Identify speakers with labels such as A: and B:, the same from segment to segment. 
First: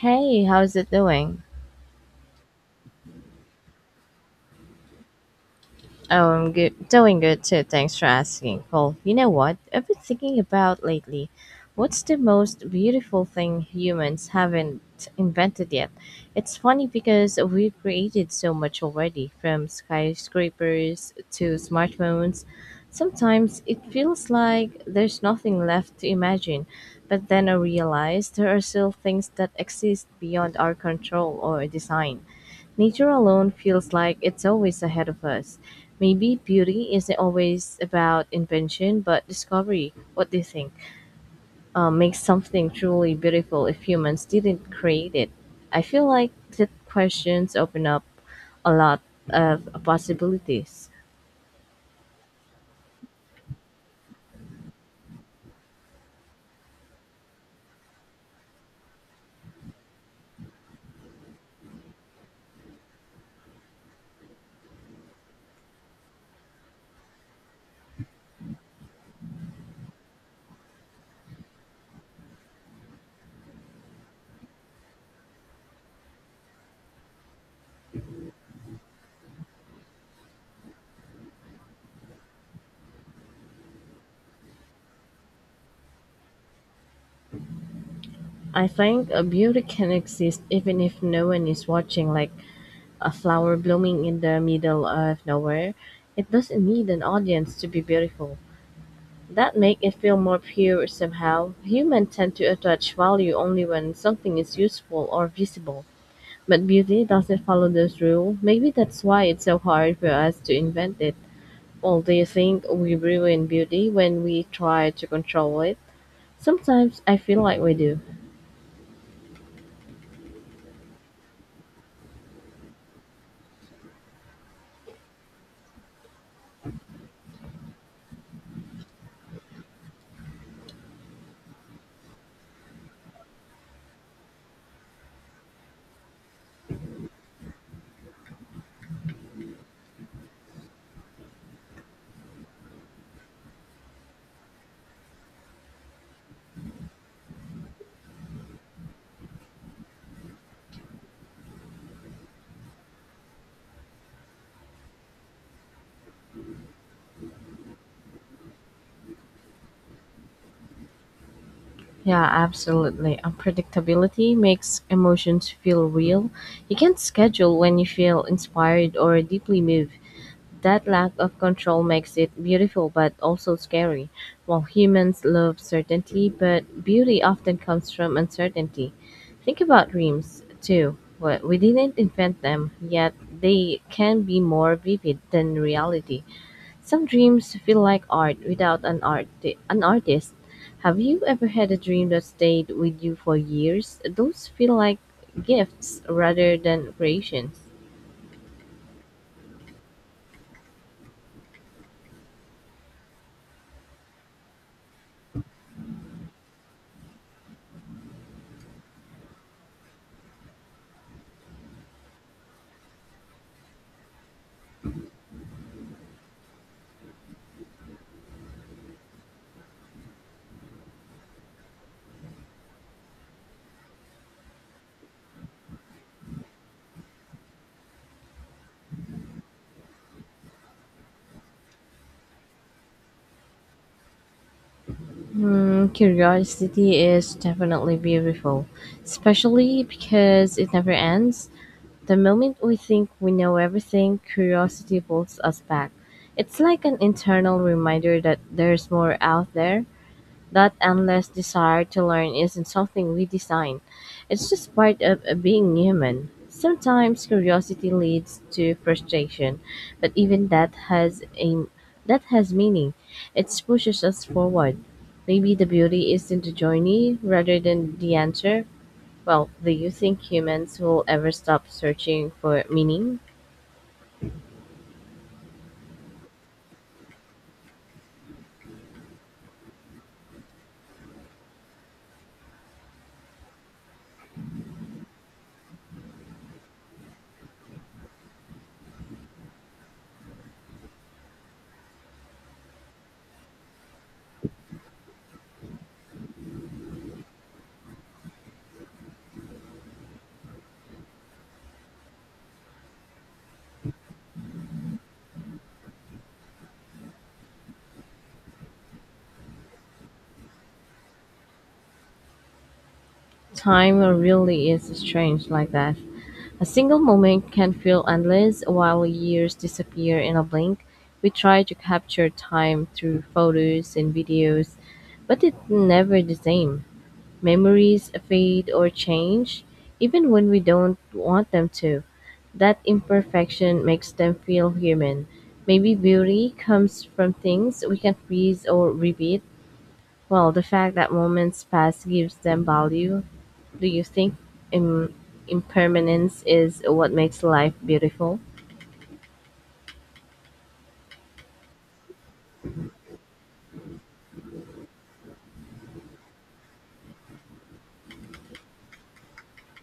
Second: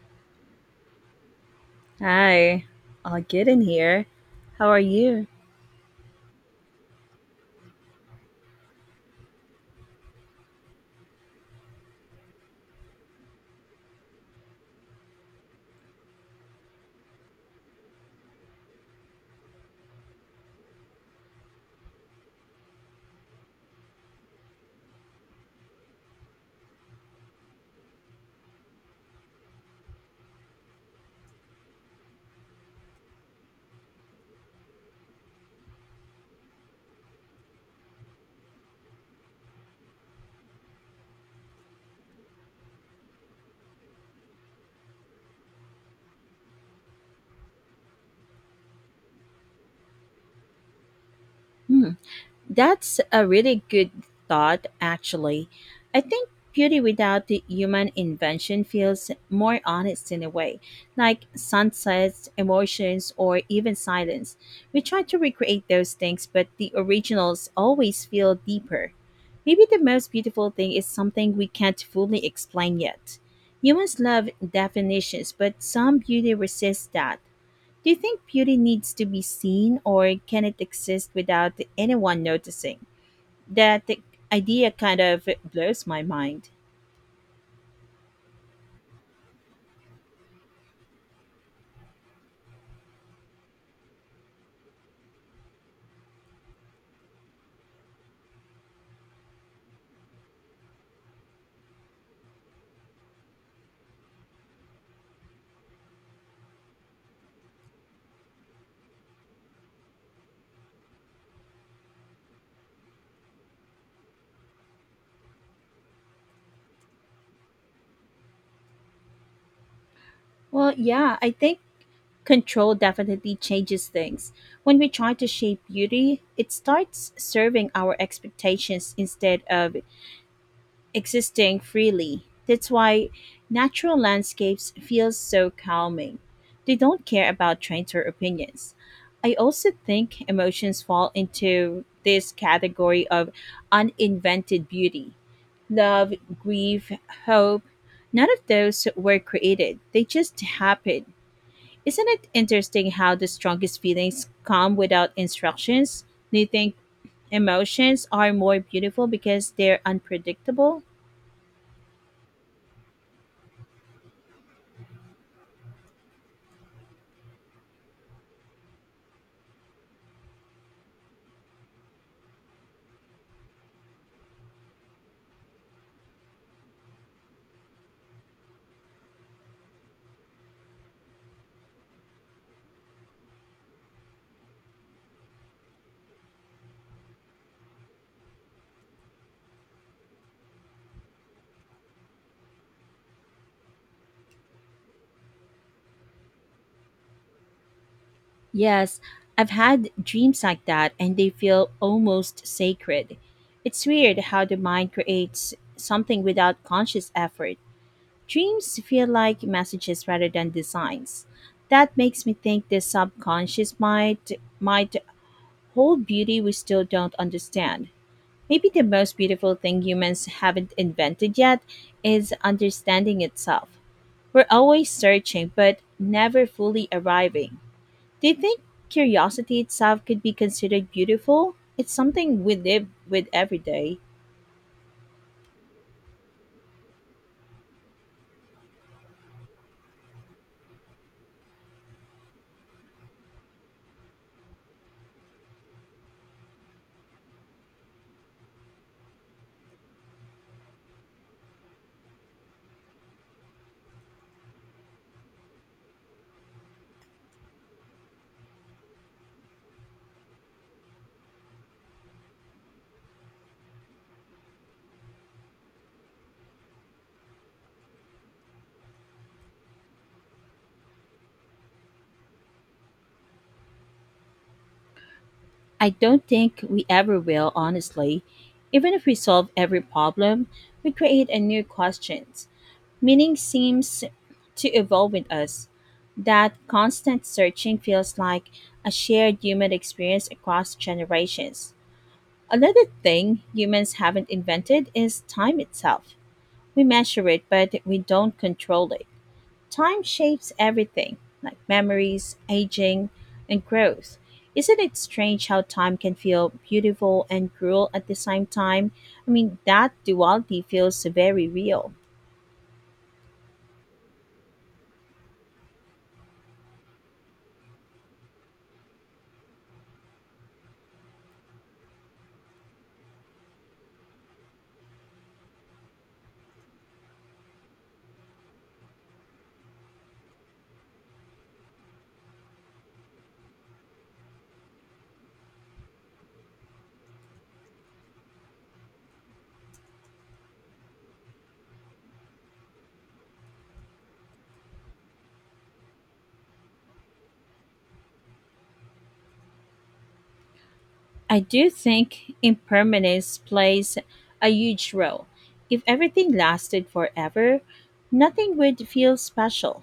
A: Hey, how's it doing?
B: Hi, I'll get in here. How are you?
A: Oh, I'm good. Doing good too. Thanks for asking. Well, you know what? I've been thinking about lately. What's the most beautiful thing humans haven't invented yet? It's funny because we've created so much already, from skyscrapers to smartphones. Sometimes it feels like there's nothing left to imagine, but then I realize there are still things that exist beyond our control or design. Nature alone feels like it's always ahead of us. Maybe beauty isn't always about invention, but discovery. What do you think? Makes something truly beautiful if humans didn't create it. I feel like that questions open up a lot of possibilities.
B: Hmm, that's a really good thought, actually. I think beauty without the human invention feels more honest in a way, like sunsets, emotions, or even silence. We try to recreate those things, but the originals always feel deeper. Maybe the most beautiful thing is something we can't fully explain yet. Humans love definitions, but some beauty resists that. Do you think beauty needs to be seen or can it exist without anyone noticing? That the idea kind of blows my mind.
A: I think a beauty can exist even if no one is watching, like a flower blooming in the middle of nowhere. It doesn't need an audience to be beautiful. That makes it feel more pure somehow. Humans tend to attach value only when something is useful or visible. But beauty doesn't follow this rule. Maybe that's why it's so hard for us to invent it. Well, do you think we ruin beauty when we try to control it? Sometimes I feel like we do.
B: Well, yeah, I think control definitely changes things. When we try to shape beauty, it starts serving our expectations instead of existing freely. That's why natural landscapes feel so calming. They don't care about trends or opinions. I also think emotions fall into this category of uninvented beauty. Love, grief, hope, none of those were created. They just happened. Isn't it interesting how the strongest feelings come without instructions? Do you think emotions are more beautiful because they're unpredictable?
A: Yeah, absolutely. Unpredictability makes emotions feel real. You can't schedule when you feel inspired or deeply moved. That lack of control makes it beautiful but also scary. While humans love certainty, but beauty often comes from uncertainty. Think about dreams, too. Well, we didn't invent them, yet they can be more vivid than reality. Some dreams feel like art without an artist. Have you ever had a dream that stayed with you for years? Those feel like gifts rather than creations.
B: Yes, I've had dreams like that and they feel almost sacred. It's weird how the mind creates something without conscious effort. Dreams feel like messages rather than designs. That makes me think the subconscious might hold beauty we still don't understand. Maybe the most beautiful thing humans haven't invented yet is understanding itself. We're always searching but never fully arriving. Do you think curiosity itself could be considered beautiful? It's something we live with every day.
A: Hmm, curiosity is definitely beautiful, especially because it never ends. The moment we think we know everything, curiosity pulls us back. It's like an internal reminder that there's more out there. That endless desire to learn isn't something we design. It's just part of being human. Sometimes curiosity leads to frustration, but even that has a that has meaning. It pushes us forward. Maybe the beauty is in the journey rather than the answer. Well, do you think humans will ever stop searching for meaning?
B: I don't think we ever will, honestly. Even if we solve every problem, we create a new questions. Meaning seems to evolve with us. That constant searching feels like a shared human experience across generations. Another thing humans haven't invented is time itself. We measure it, but we don't control it. Time shapes everything, like memories, aging, and growth. Isn't it strange how time can feel beautiful and cruel at the same time? I mean, that duality feels very real.
A: Time really is strange like that. A single moment can feel endless, while years disappear in a blink. We try to capture time through photos and videos, but it's never the same. Memories fade or change, even when we don't want them to. That imperfection makes them feel human. Maybe beauty comes from things we can freeze or repeat. Well, the fact that moments pass gives them value. Do you think im- impermanence is what makes life beautiful?
B: I do think impermanence plays a huge role. If everything lasted forever, nothing would feel special.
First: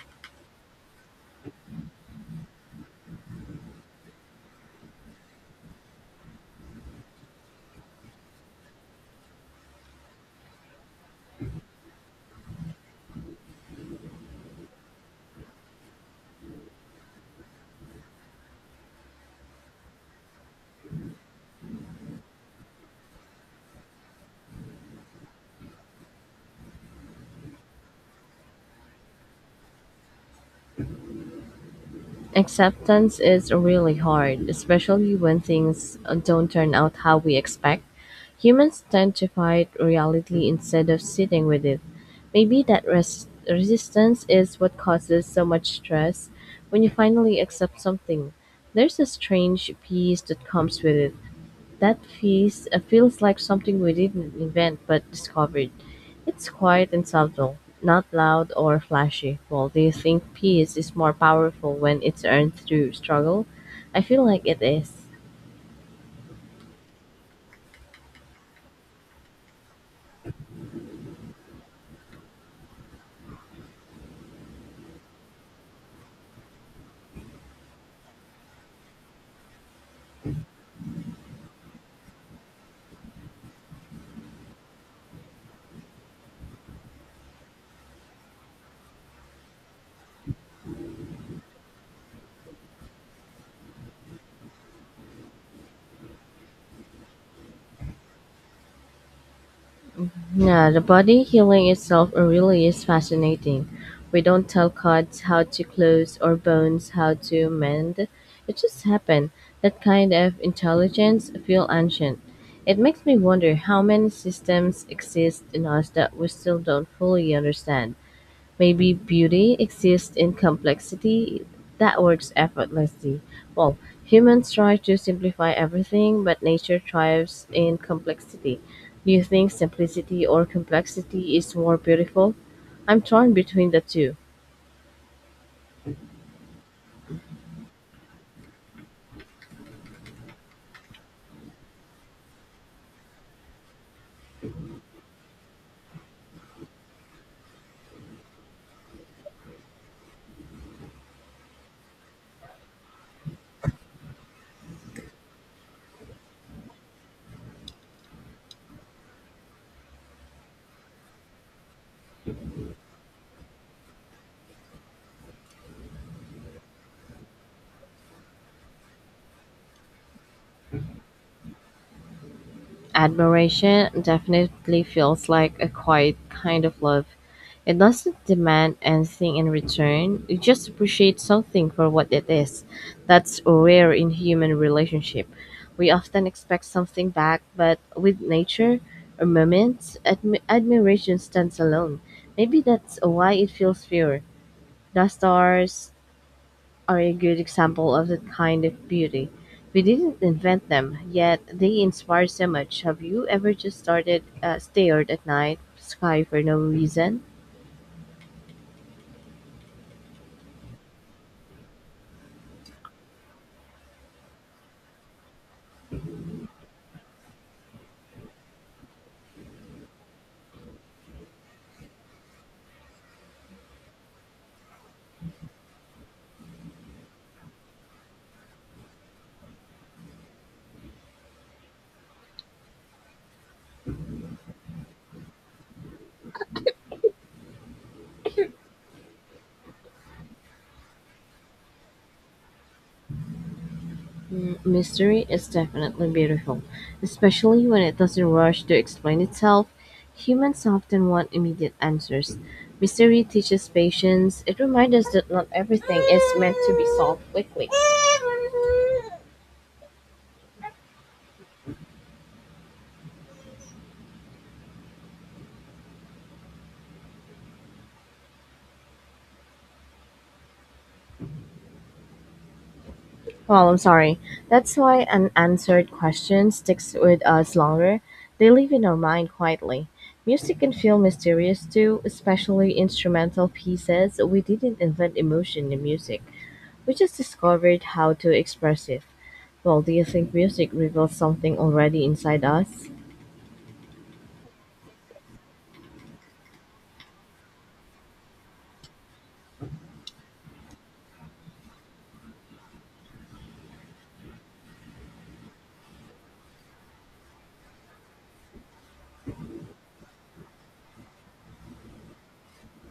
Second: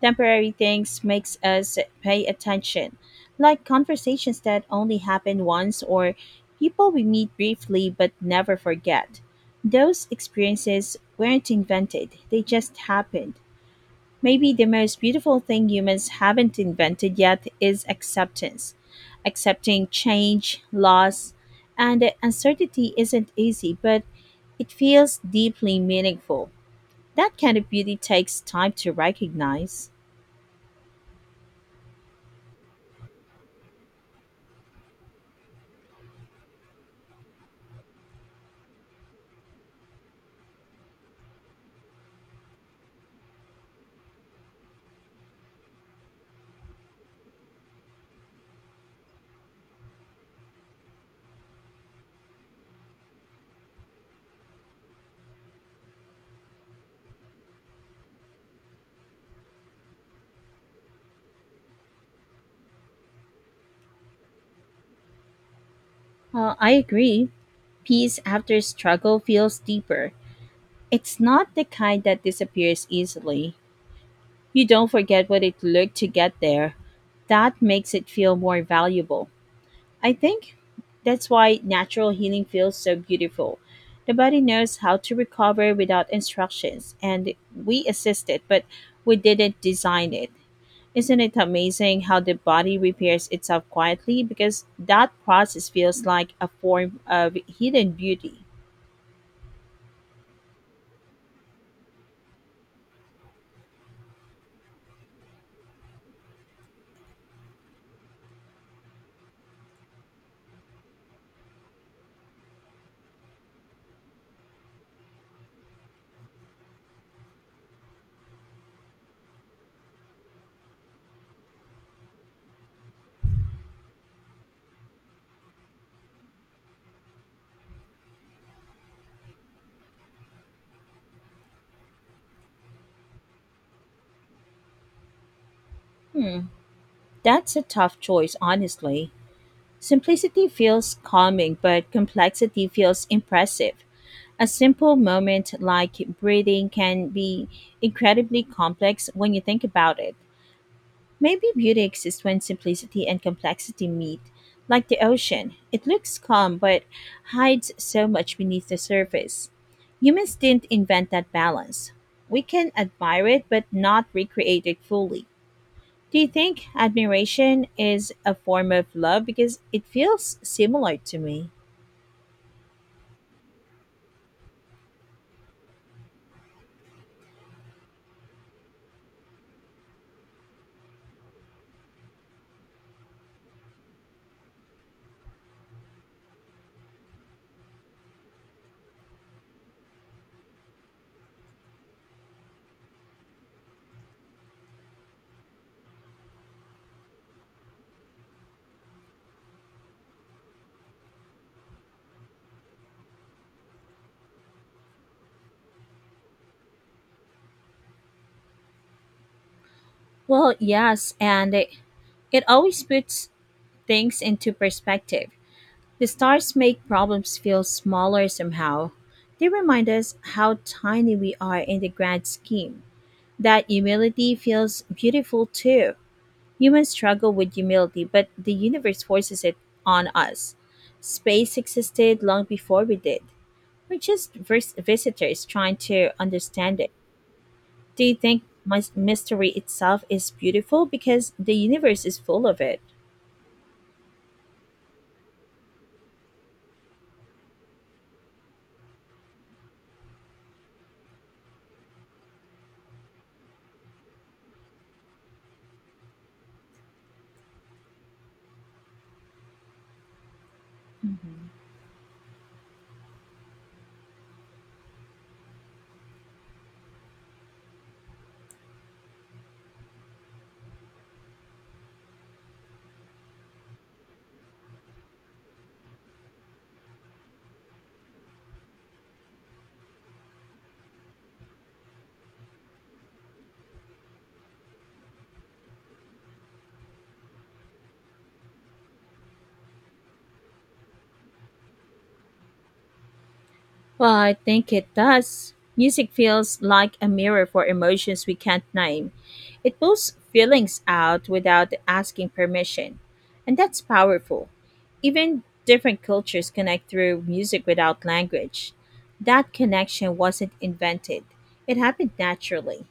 B: Temporary things makes us pay attention, like conversations that only happen once or people we meet briefly but never forget. Those experiences weren't invented, they just happened. Maybe the most beautiful thing humans haven't invented yet is acceptance. Accepting change, loss, and uncertainty isn't easy, but it feels deeply meaningful. That kind of beauty takes time to recognize.
A: Acceptance is really hard, especially when things don't turn out how we expect. Humans tend to fight reality instead of sitting with it. Maybe that resistance is what causes so much stress when you finally accept something. There's a strange peace that comes with it. That feels like something we didn't invent but discovered. It's quiet and subtle, not loud or flashy. Well, do you think peace is more powerful when it's earned through struggle? I feel like it is.
B: I agree. Peace after struggle feels deeper. It's not the kind that disappears easily. You don't forget what it took to get there. That makes it feel more valuable. I think that's why natural healing feels so beautiful. The body knows how to recover without instructions, and we assist it, but we didn't design it. Isn't it amazing how the body repairs itself quietly? Because that process feels like a form of hidden beauty.
A: Yeah, the body healing itself really is fascinating. We don't tell cuts how to close or bones how to mend. It just happened. That kind of intelligence feel ancient. It makes me wonder how many systems exist in us that we still don't fully understand. Maybe beauty exists in complexity that works effortlessly. Well, humans try to simplify everything, but nature thrives in complexity. Do you think simplicity or complexity is more beautiful? I'm torn between the two.
B: That's a tough choice, honestly. Simplicity feels calming, but complexity feels impressive. A simple moment like breathing can be incredibly complex when you think about it. Maybe beauty exists when simplicity and complexity meet. Like the ocean, it looks calm but hides so much beneath the surface. Humans didn't invent that balance. We can admire it but not recreate it fully. Do you think admiration is a form of love? Because it feels similar to me.
A: Admiration definitely feels like a quiet kind of love. It doesn't demand anything in return, you just appreciate something for what it is. That's rare in human relationship. We often expect something back, but with nature or moments, admiration stands alone. Maybe that's why it feels pure. The stars, are a good example of that kind of beauty. We didn't invent them, yet they inspire so much. Have you ever just started stared at night sky for no reason?
B: Well, yes, and it always puts things into perspective. The stars make problems feel smaller somehow. They remind us how tiny we are in the grand scheme. That humility feels beautiful too. Humans struggle with humility, but the universe forces it on us. Space existed long before we did. We're just visitors trying to understand it. Do you think mystery itself is beautiful because the universe is full of it?
A: Mm, mystery is definitely beautiful, especially when it doesn't rush to explain itself. Humans often want immediate answers. Mystery teaches patience. It reminds us that not everything is meant to be solved quickly. Well, I'm sorry. That's why unanswered questions sticks with us longer. They live in our mind quietly. Music can feel mysterious too, especially instrumental pieces. We didn't invent emotion in music. We just discovered how to express it. Well, do you think music reveals something already inside us?
B: Well, I think it does. Music feels like a mirror for emotions we can't name. It pulls feelings out without asking permission. And that's powerful. Even different cultures connect through music without language. That connection wasn't invented, it happened naturally.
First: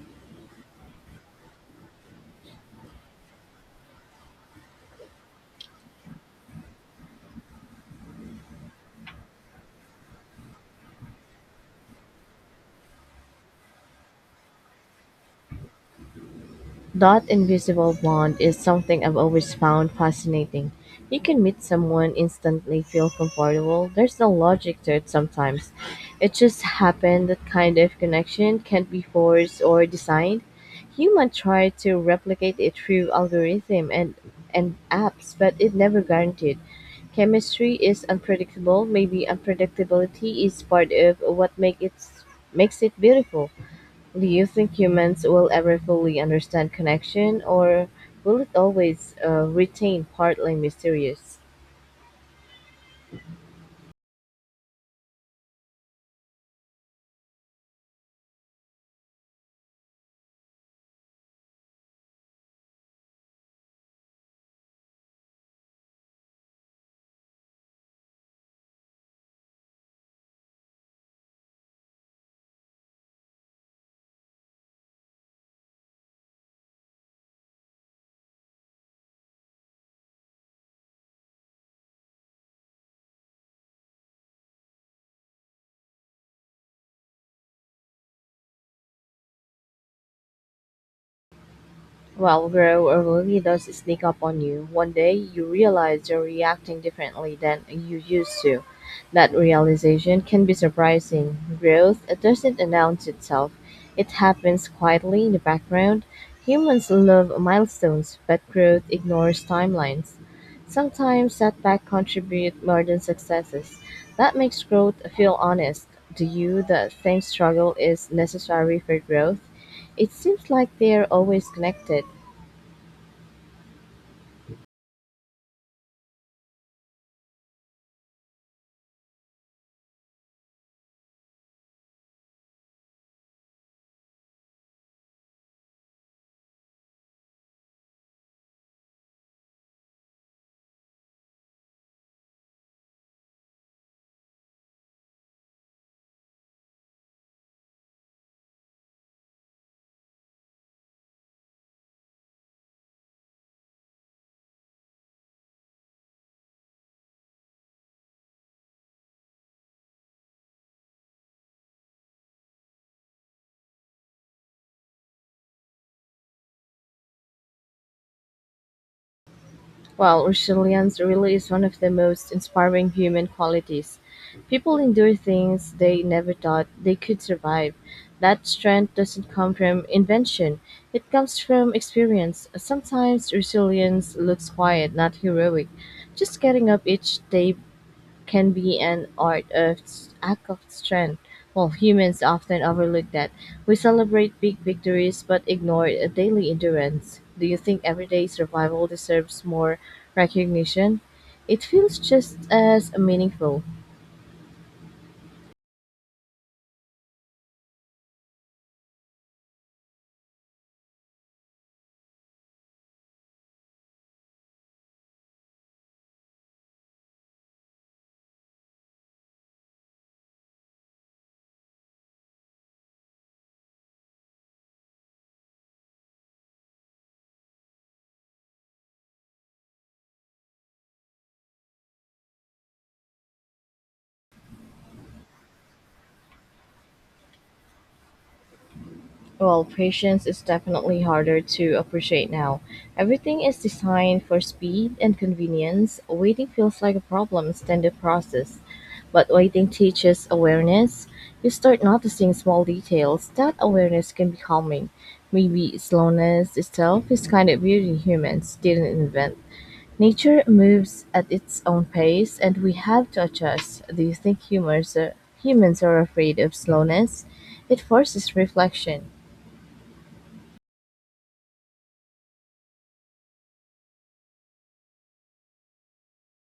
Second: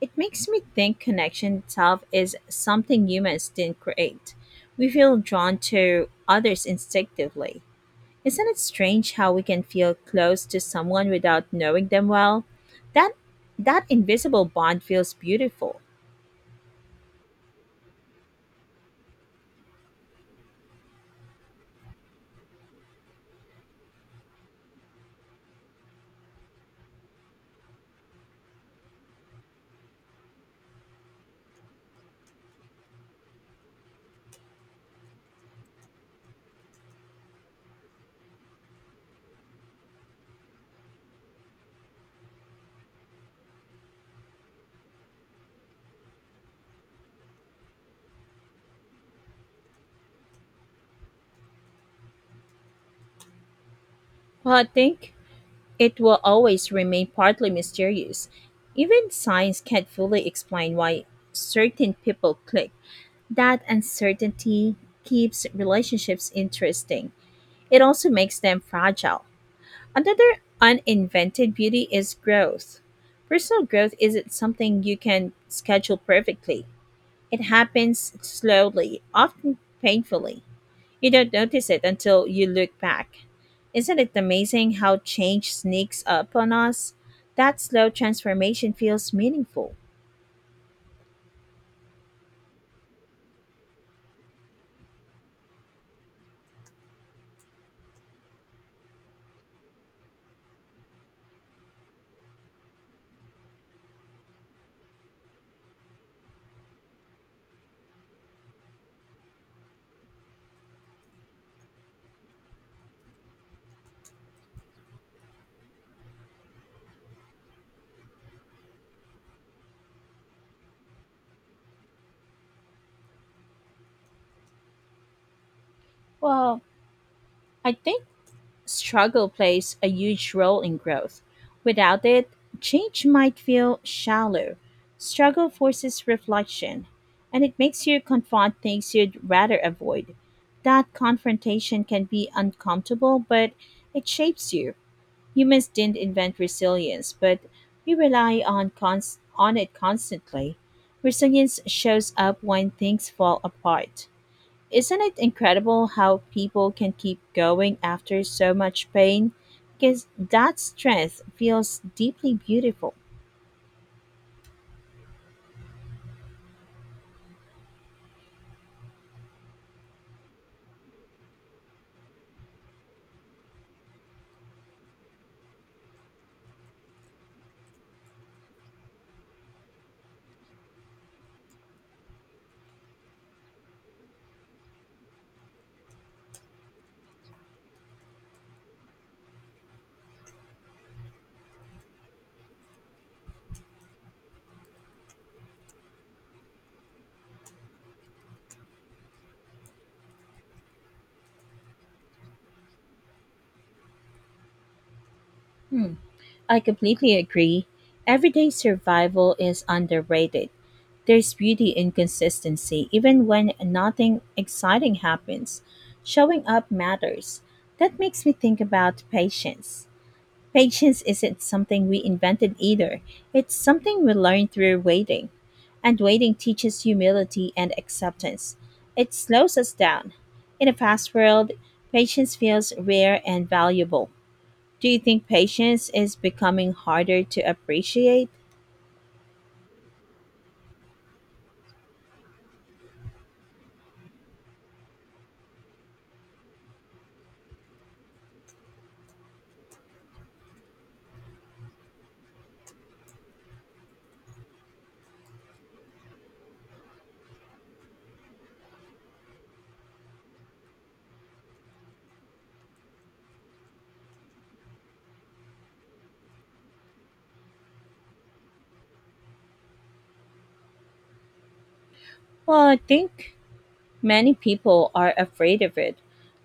B: It makes me think connection itself is something humans didn't create. We feel drawn to others instinctively. Isn't it strange how we can feel close to someone without knowing them well? That that invisible bond feels beautiful.
A: That invisible bond is something I've always found fascinating. You can meet someone, instantly feel comfortable. There's no logic to it sometimes. It just happened that kind of connection can't be forced or designed. Humans try to replicate it through algorithm and apps, but it never guaranteed. Chemistry is unpredictable. Maybe unpredictability is part of what makes it beautiful. Do you think humans will ever fully understand connection, or will it always retain partly mysterious?
B: Well, I think it will always remain partly mysterious. Even science can't fully explain why certain people click. That uncertainty keeps relationships interesting. It also makes them fragile. Another uninvented beauty is growth. Personal growth isn't something you can schedule perfectly. It happens slowly, often painfully. You don't notice it until you look back. Isn't it amazing how change sneaks up on us? That slow transformation feels meaningful.
A: Well, bro, it really does sneak up on you. One day you realize you're reacting differently than you used to. That realization can be surprising. Growth doesn't announce itself, it happens quietly in the background. Humans love milestones, but growth ignores timelines. Sometimes setbacks contribute more than successes. That makes growth feel honest. Do you that think struggle is necessary for growth? It seems like they're always connected.
B: Well, I think struggle plays a huge role in growth. Without it, change might feel shallow. Struggle forces reflection, and it makes you confront things you'd rather avoid. That confrontation can be uncomfortable, but it shapes you. Humans didn't invent resilience, but we rely on it constantly. Resilience shows up when things fall apart. Isn't it incredible how people can keep going after so much pain? Because that strength feels deeply beautiful.
A: Well, resilience really is one of the most inspiring human qualities. People endure things they never thought they could survive. That strength doesn't come from invention, it comes from experience. Sometimes resilience looks quiet, not heroic. Just getting up each day can be an art of act of strength. While humans often overlook that, we celebrate big victories but ignore a daily endurance. Do you think everyday survival deserves more recognition? It feels just as meaningful.
B: Hmm, I completely agree. Everyday survival is underrated. There's beauty in consistency, even when nothing exciting happens. Showing up matters. That makes me think about patience. Patience isn't something we invented either. It's something we learn through waiting. And waiting teaches humility and acceptance. It slows us down. In a fast world, patience feels rare and valuable. Do you think patience is becoming harder to appreciate?
A: Well, patience is definitely harder to appreciate now. Everything is designed for speed and convenience. Waiting feels like a problem than the process. But waiting teaches awareness. You start noticing small details. That awareness can be calming. Maybe slowness itself is kind of beauty humans didn't invent. Nature moves at its own pace and we have to adjust. Do you think humans are afraid of slowness? It forces reflection.
B: Well, I think many people are afraid of it.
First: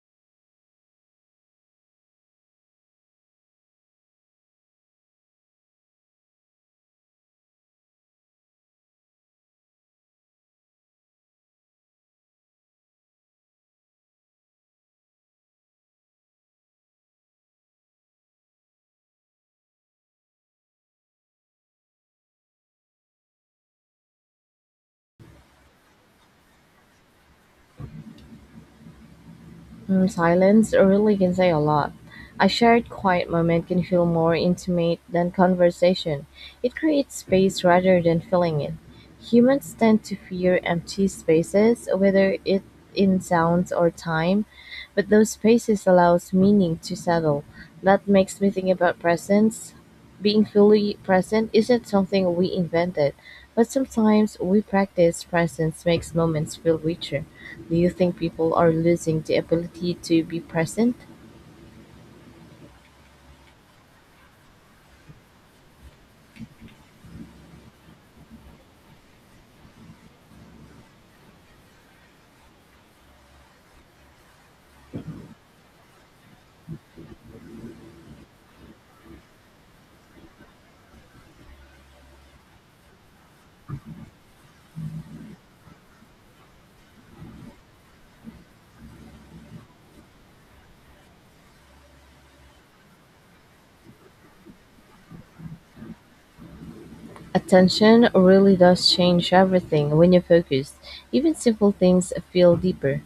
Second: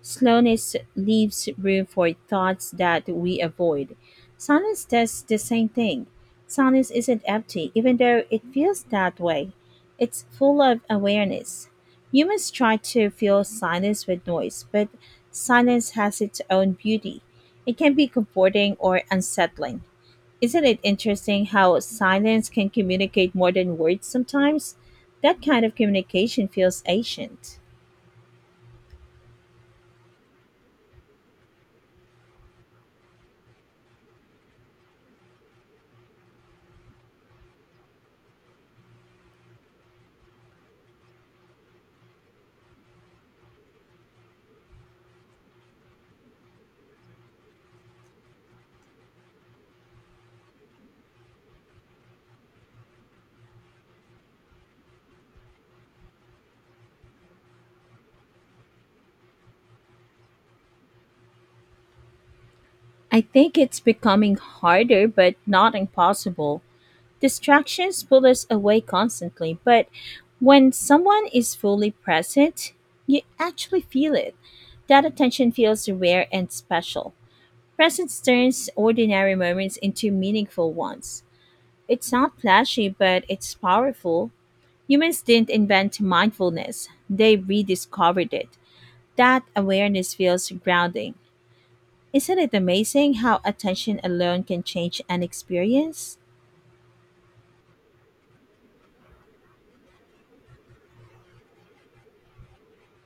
B: Slowness leaves room for thoughts that we avoid. Silence does the same thing. Silence isn't empty, even though it feels that way. It's full of awareness. Humans try to fill silence with noise, but silence has its own beauty. It can be comforting or unsettling. Isn't it interesting how silence can communicate more than words sometimes? That kind of communication feels ancient.
A: Mm, silence really can say a lot. A shared quiet moment can feel more intimate than conversation. It creates space rather than filling it. Humans tend to fear empty spaces, whether it in sounds or time, but those spaces allows meaning to settle. That makes me think about presence. Being fully present isn't something we invented, but sometimes we practice presence makes moments feel richer. Do you think people are losing the ability to be present?
B: I think it's becoming harder, but not impossible. Distractions pull us away constantly, but when someone is fully present, you actually feel it. That attention feels rare and special. Presence turns ordinary moments into meaningful ones. It's not flashy, but it's powerful. Humans didn't invent mindfulness, they rediscovered it. That awareness feels grounding. Isn't it amazing how attention alone can change an experience?
A: Attention really does change everything. When you're focused, even simple things feel deeper.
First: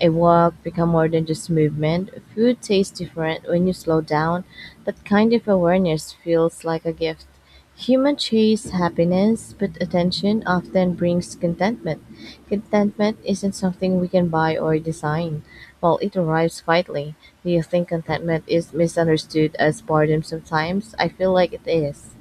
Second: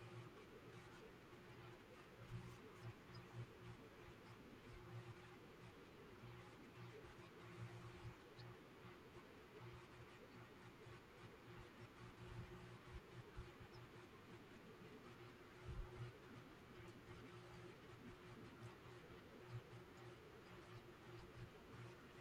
A: A walk become more than just movement. Food tastes different when you slow down. That kind of awareness feels like a gift. Human chase happiness, but attention often brings contentment. Contentment isn't something we can buy or design. While it arrives quietly, do you think contentment is misunderstood as boredom sometimes? I feel like it is.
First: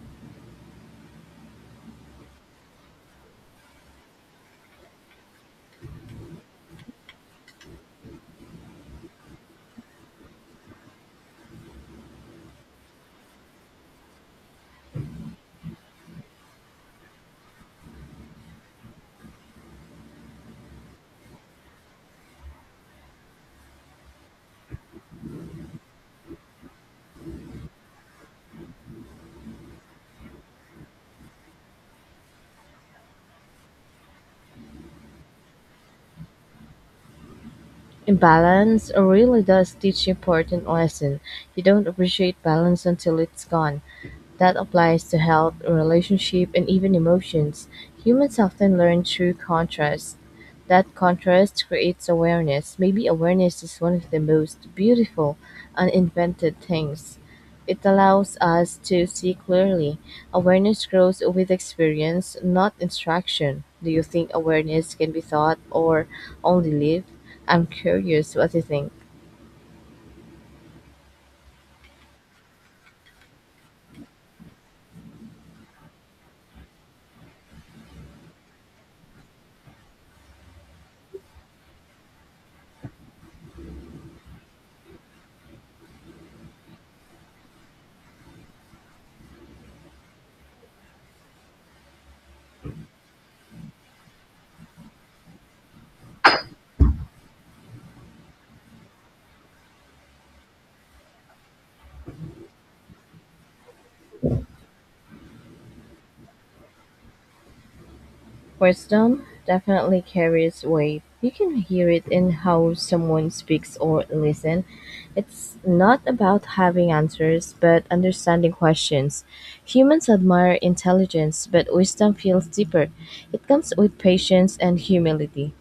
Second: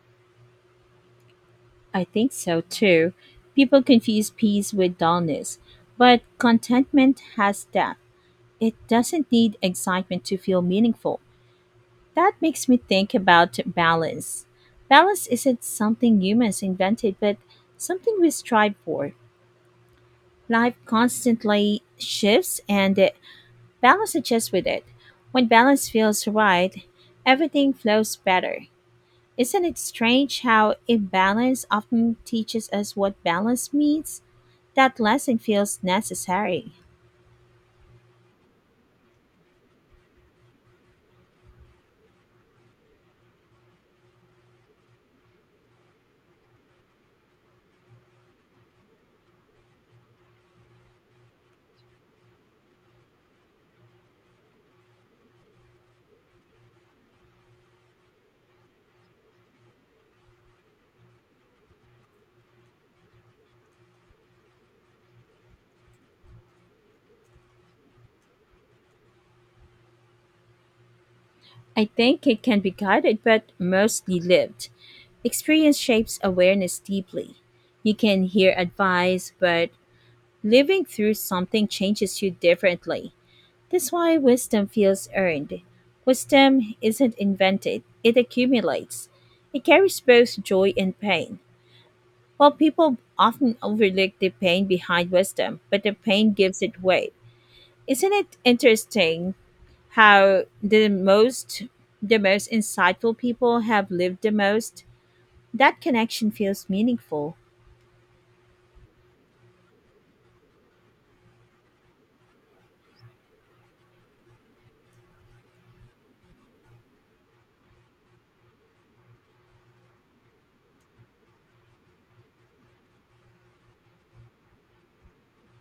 B: I think so too. People confuse peace with dullness, but contentment has depth. It doesn't need excitement to feel meaningful. That makes me think about balance. Balance isn't something humans invented, but something we strive for. Life constantly shifts, and balance adjusts with it. When balance feels right, everything flows better. Isn't it strange how imbalance often teaches us what balance means? That lesson feels necessary.
A: Balance really does teach important lesson. You don't appreciate balance until it's gone. That applies to health, relationship, and even emotions. Humans often learn through contrast. That contrast creates awareness. Maybe awareness is one of the most beautiful, uninvented things. It allows us to see clearly. Awareness grows with experience, not instruction. Do you think awareness can be taught or only lived? I'm curious what you think.
B: I think it can be guided but mostly lived. Experience shapes awareness deeply. You can hear advice, but living through something changes you differently. That's why wisdom feels earned. Wisdom isn't invented, it accumulates. It carries both joy and pain. While people often overlook the pain behind wisdom, but the pain gives it weight. Isn't it interesting how the most insightful people have lived the most? That connection feels meaningful.
A: Wisdom definitely carries weight. You can hear it in how someone speaks or listen. It's not about having answers, but understanding questions. Humans admire intelligence, but wisdom feels deeper. It comes with patience and humility.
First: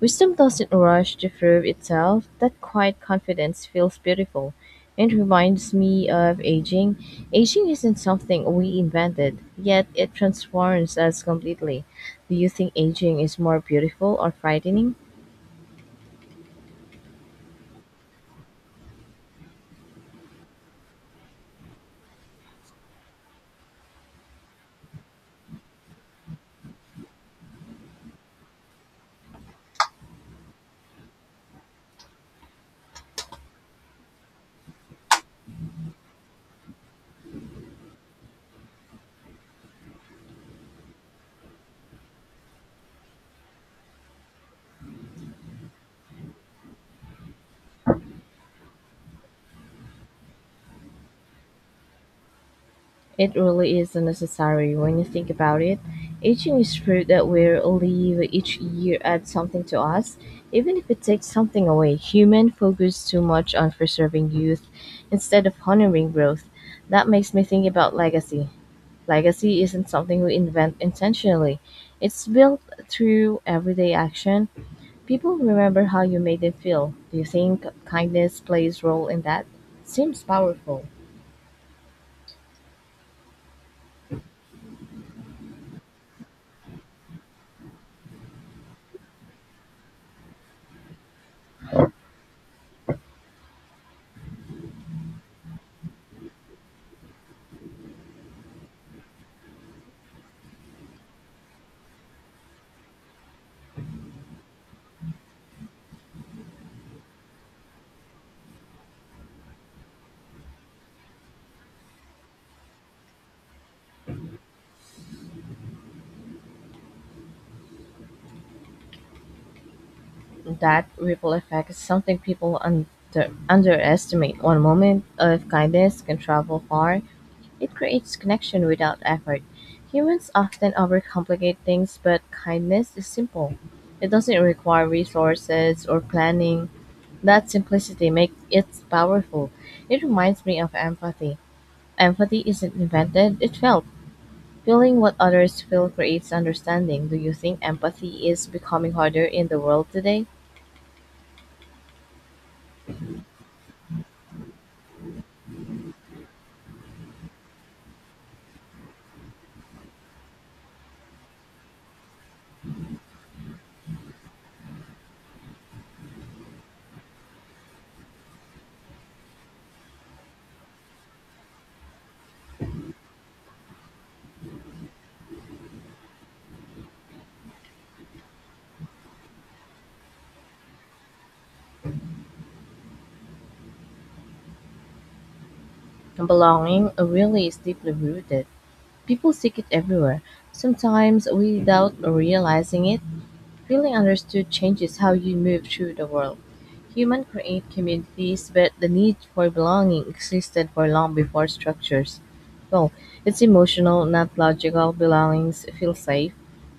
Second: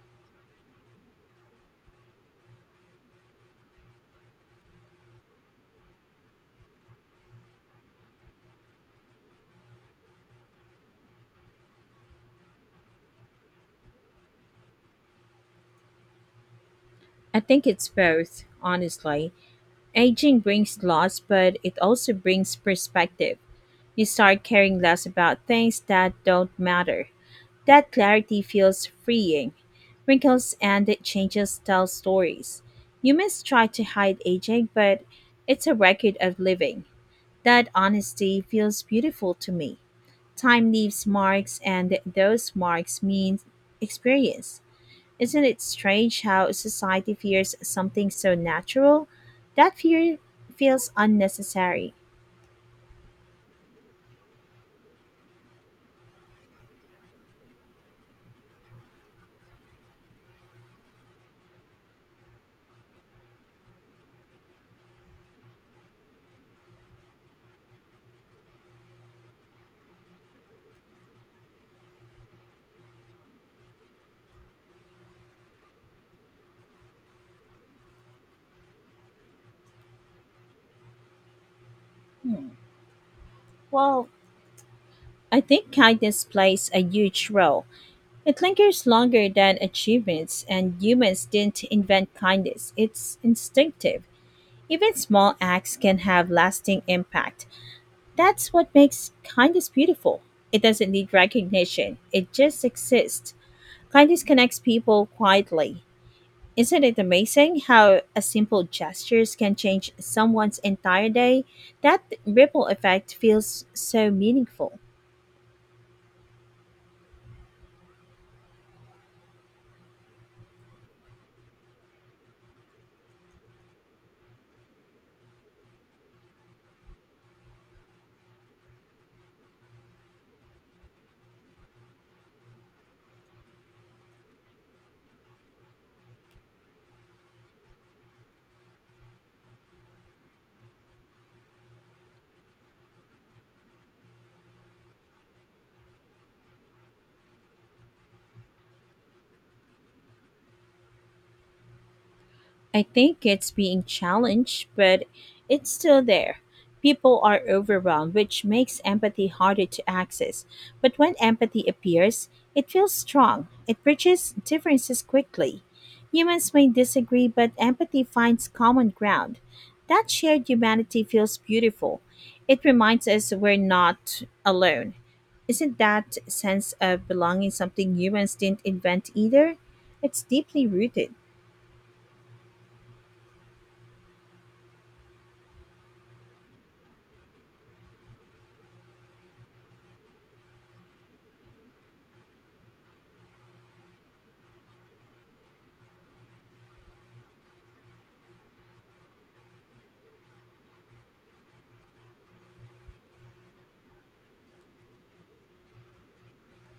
A: Wisdom doesn't rush to prove itself. That quiet confidence feels beautiful. It reminds me of aging. Aging isn't something we invented, yet it transforms us completely. Do you think aging is more beautiful or frightening?
B: I think it's both, honestly. Aging brings loss, but it also brings perspective. You start caring less about things that don't matter. That clarity feels freeing. Wrinkles and it changes tell stories. Humans try to hide aging, but it's a record of living. That honesty feels beautiful to me. Time leaves marks, and those marks mean experience. Isn't it strange how society fears something so natural? That fear feels unnecessary.
A: It really is unnecessary when you think about it. Aging is proof that we live each year adds something to us, even if it takes something away. Human focus too much on preserving youth instead of honoring growth. That makes me think about legacy. Legacy isn't something we invent intentionally. It's built through everyday action, people remember how you made them feel. Do you think kindness plays role in that? Seems powerful.
B: Well, I think kindness plays a huge role. It lingers longer than achievements, and humans didn't invent kindness. It's instinctive. Even small acts can have lasting impact. That's what makes kindness beautiful. It doesn't need recognition, it just exists. Kindness connects people quietly. Isn't it amazing how a simple gestures can change someone's entire day? That ripple effect feels so meaningful.
A: That ripple effect is something underestimate. One moment of kindness can travel far. It creates connection without effort. Humans often overcomplicate things, but kindness is simple. It doesn't require resources or planning. That simplicity makes it powerful. It reminds me of empathy. Empathy isn't invented, it felt. Feeling what others feel creates understanding. Do you think empathy is becoming harder in the world today?
B: I think it's being challenged, but it's still there. People are overwhelmed, which makes empathy harder to access. But when empathy appears, it feels strong. It bridges differences quickly. Humans may disagree, but empathy finds common ground. That shared humanity feels beautiful. It reminds us we're not alone. Isn't that sense of belonging something humans didn't invent either? It's deeply rooted.
A: Belonging really is deeply rooted. People seek it everywhere, sometimes without realizing it. Feeling understood changes how you move through the world. Humans create communities, but the need for belonging existed for long before structures. Well, it's emotional, not logical. Belongings feel safe.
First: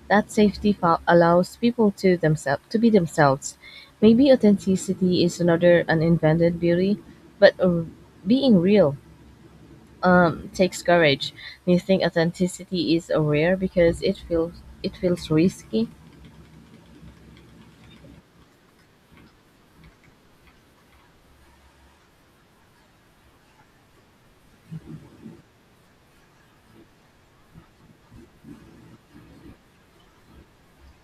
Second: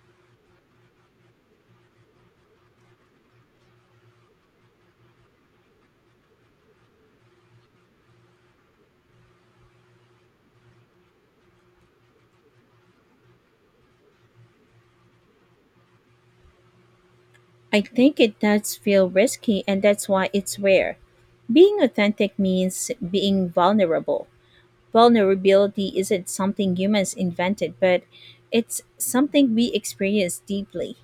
A: That allows people to themselves to be themselves. Maybe authenticity is another uninvented beauty, but being real takes courage. Do you think authenticity is rare because it feels risky?
B: I think it does feel risky, and that's why it's rare. Being authentic means being vulnerable. Vulnerability isn't something humans invented, but it's something we experience deeply.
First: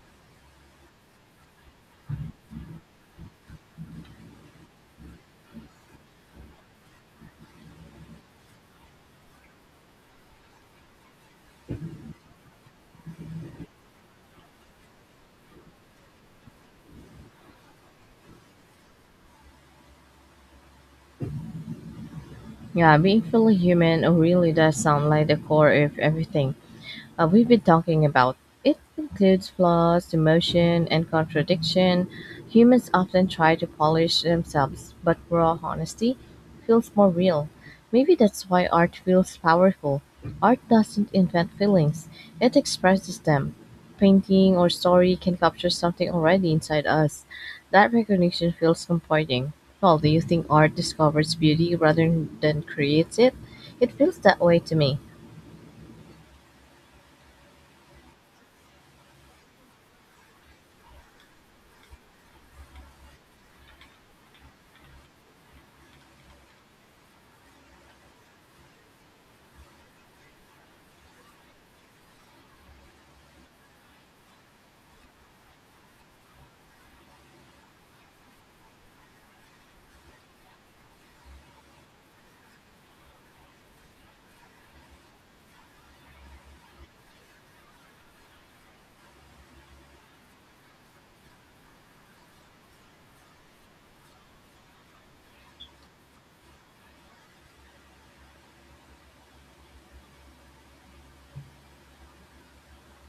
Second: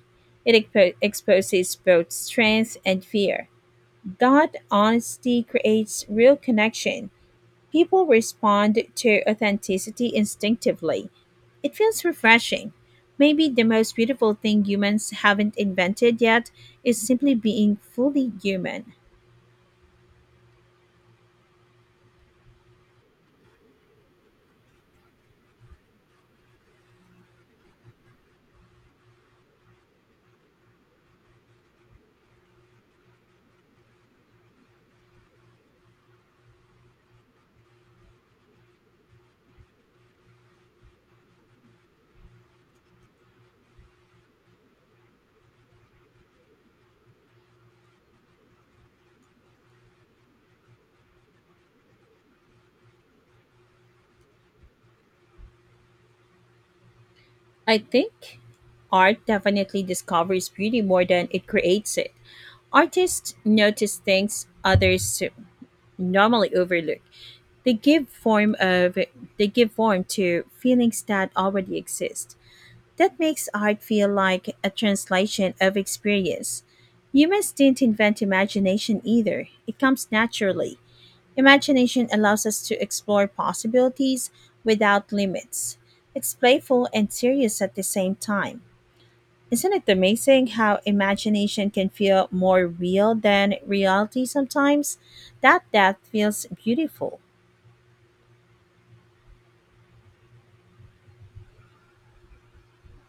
B: It exposes both strength and fear. That honesty creates real connection. People respond to authenticity instinctively. It feels refreshing. Maybe the most beautiful thing humans haven't invented yet is simply being fully human.
A: Yeah, being fully human really does sound like the core of everything we've been talking about. It includes flaws, emotion, and contradiction. Humans often try to polish themselves, but raw honesty feels more real. Maybe that's why art feels powerful. Art doesn't invent feelings, it expresses them. Painting or story can capture something already inside us. That recognition feels comforting. Well, do you think art discovers beauty rather than creates it? It feels that way to me.
B: I think art definitely discovers beauty more than it creates it. Artists notice things others normally overlook. They give form of they give form to feelings that already exist. That makes art feel like a translation of experience. Humans didn't invent imagination either, it comes naturally. Imagination allows us to explore possibilities without limits. It's playful and serious at the same time. Isn't it amazing how imagination can feel more real than reality sometimes? That depth feels beautiful.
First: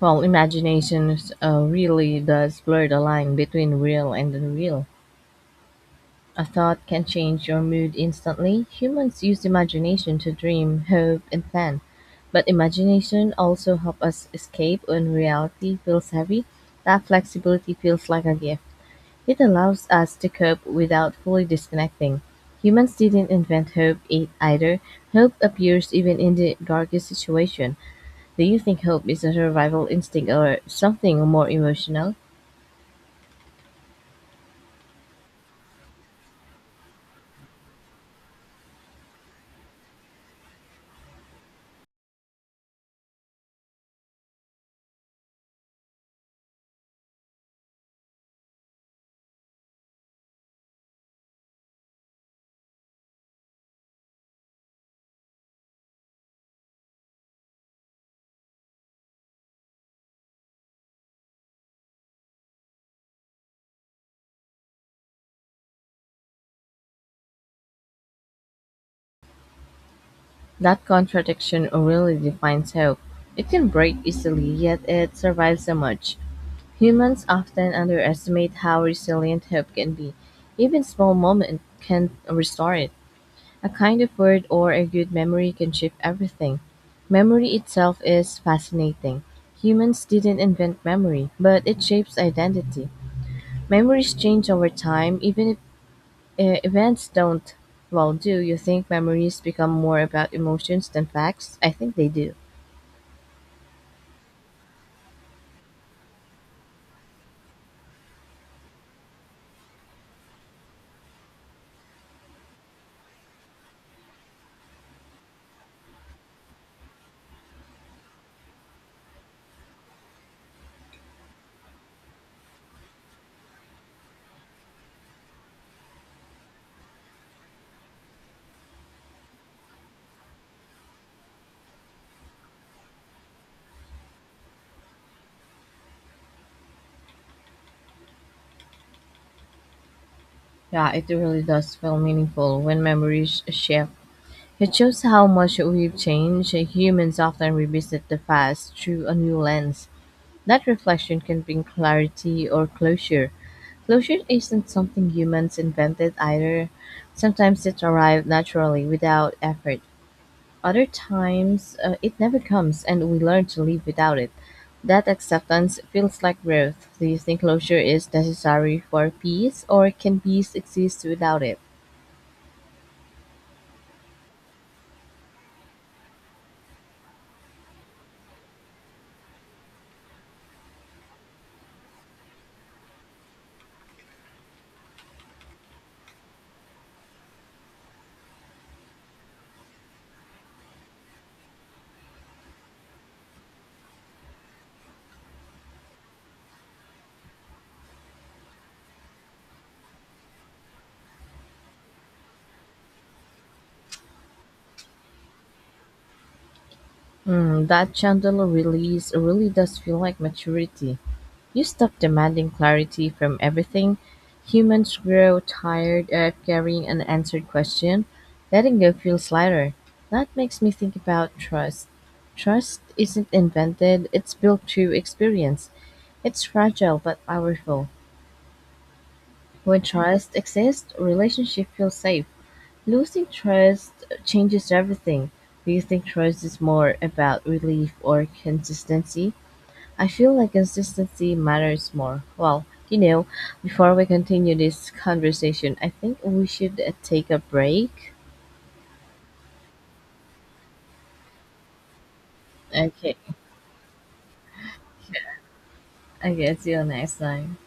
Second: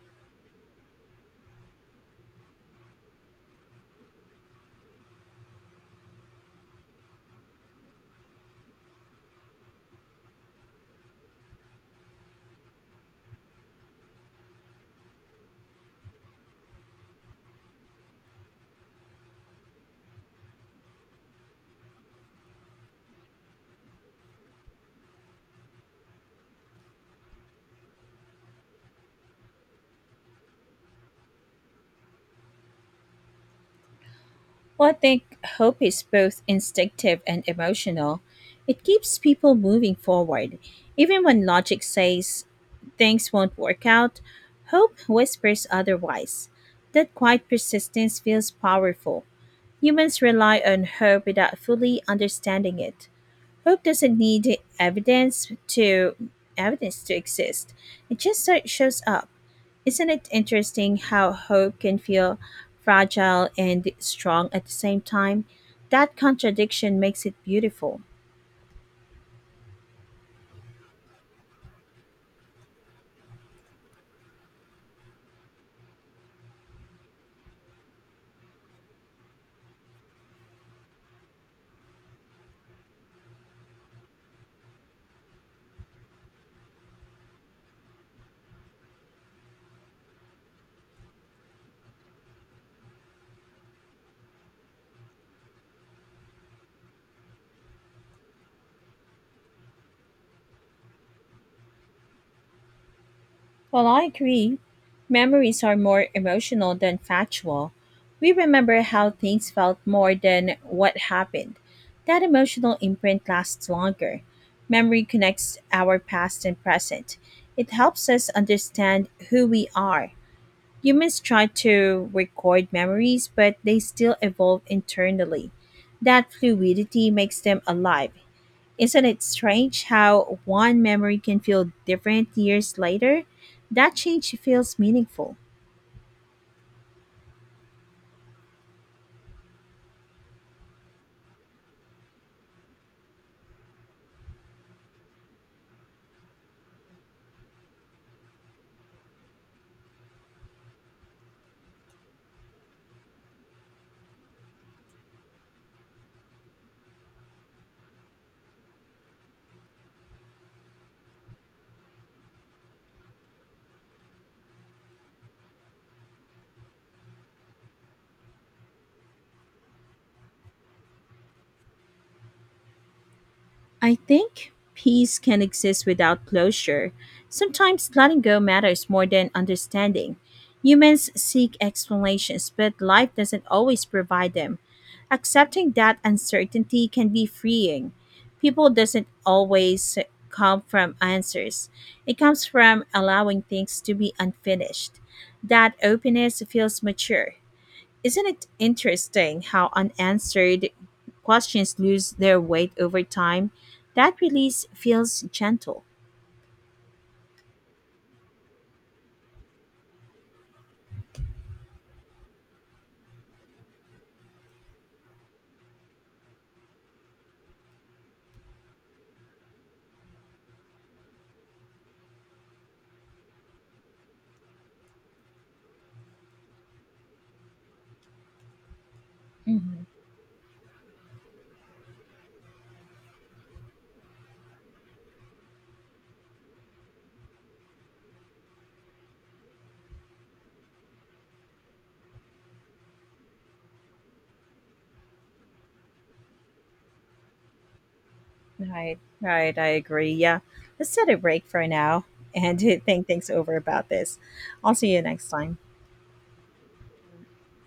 A: Well, imagination really does blur the line between real and unreal. A thought can change your mood instantly. Humans use imagination to dream, hope, and plan. But imagination also helps us escape when reality feels heavy. That flexibility feels like a gift. It allows us to cope without fully disconnecting. Humans didn't invent either. Hope appears even in the darkest situation. Do you think hope is a survival instinct or something more emotional?
B: Well, I think hope is both instinctive and emotional. It keeps people moving forward. Even when logic says things won't work out, hope whispers otherwise. That quiet persistence feels powerful. Humans rely on hope without fully understanding it. Hope doesn't need evidence to exist. It just shows up. Isn't it interesting how hope can feel fragile and strong at the same time? That contradiction makes it beautiful.
A: That contradiction really defines hope. It can break easily, yet it survives so much. Humans often underestimate how resilient hope can be. Even small moments can restore it. A kind of word or a good memory can shift everything. Memory itself is fascinating. Humans didn't invent memory, but it shapes identity. Memories change over time, even if events don't. Well, do you think memories become more about emotions than facts? I think they do.
B: Well, I agree. Memories are more emotional than factual. We remember how things felt more than what happened. That emotional imprint lasts longer. Memory connects our past and present. It helps us understand who we are. Humans try to record memories, but they still evolve internally. That fluidity makes them alive. Isn't it strange how one memory can feel different years later? That change feels meaningful.
A: Yeah, it really does feel meaningful when memories shift. It shows how much we've changed. Humans often revisit the past through a new lens. That reflection can bring clarity or closure. Closure isn't something humans invented either. Sometimes it arrives naturally without effort. Other times it never comes and we learn to live without it. That acceptance feels like growth. Do you think closure is necessary for peace or can peace exist without it?
B: I think peace can exist without closure. Sometimes letting go matters more than understanding. Humans seek explanations, but life doesn't always provide them. Accepting that uncertainty can be freeing. People doesn't always come from answers. It comes from allowing things to be unfinished. That openness feels mature. Isn't it interesting how unanswered questions lose their weight over time? That release feels gentle.
A: Hmm, that gentle release really does feel like maturity. You stop demanding clarity from everything. Humans grow tired of carrying an answered question. Letting go feels lighter. That makes me think about trust. Trust isn't invented, it's built through experience. It's fragile but powerful; when
B: Hmm.
A: trust exists, relationship feels safe. Losing trust changes everything. Do you think trust is more about relief or consistency? I feel like consistency matters more. Well, you know, before we continue this conversation, I think we should take a break.
B: Right, right. I agree. Yeah, let's set a break for now and think
A: Okay,
B: things over about this. I'll see you next time.
A: I guess see you next time.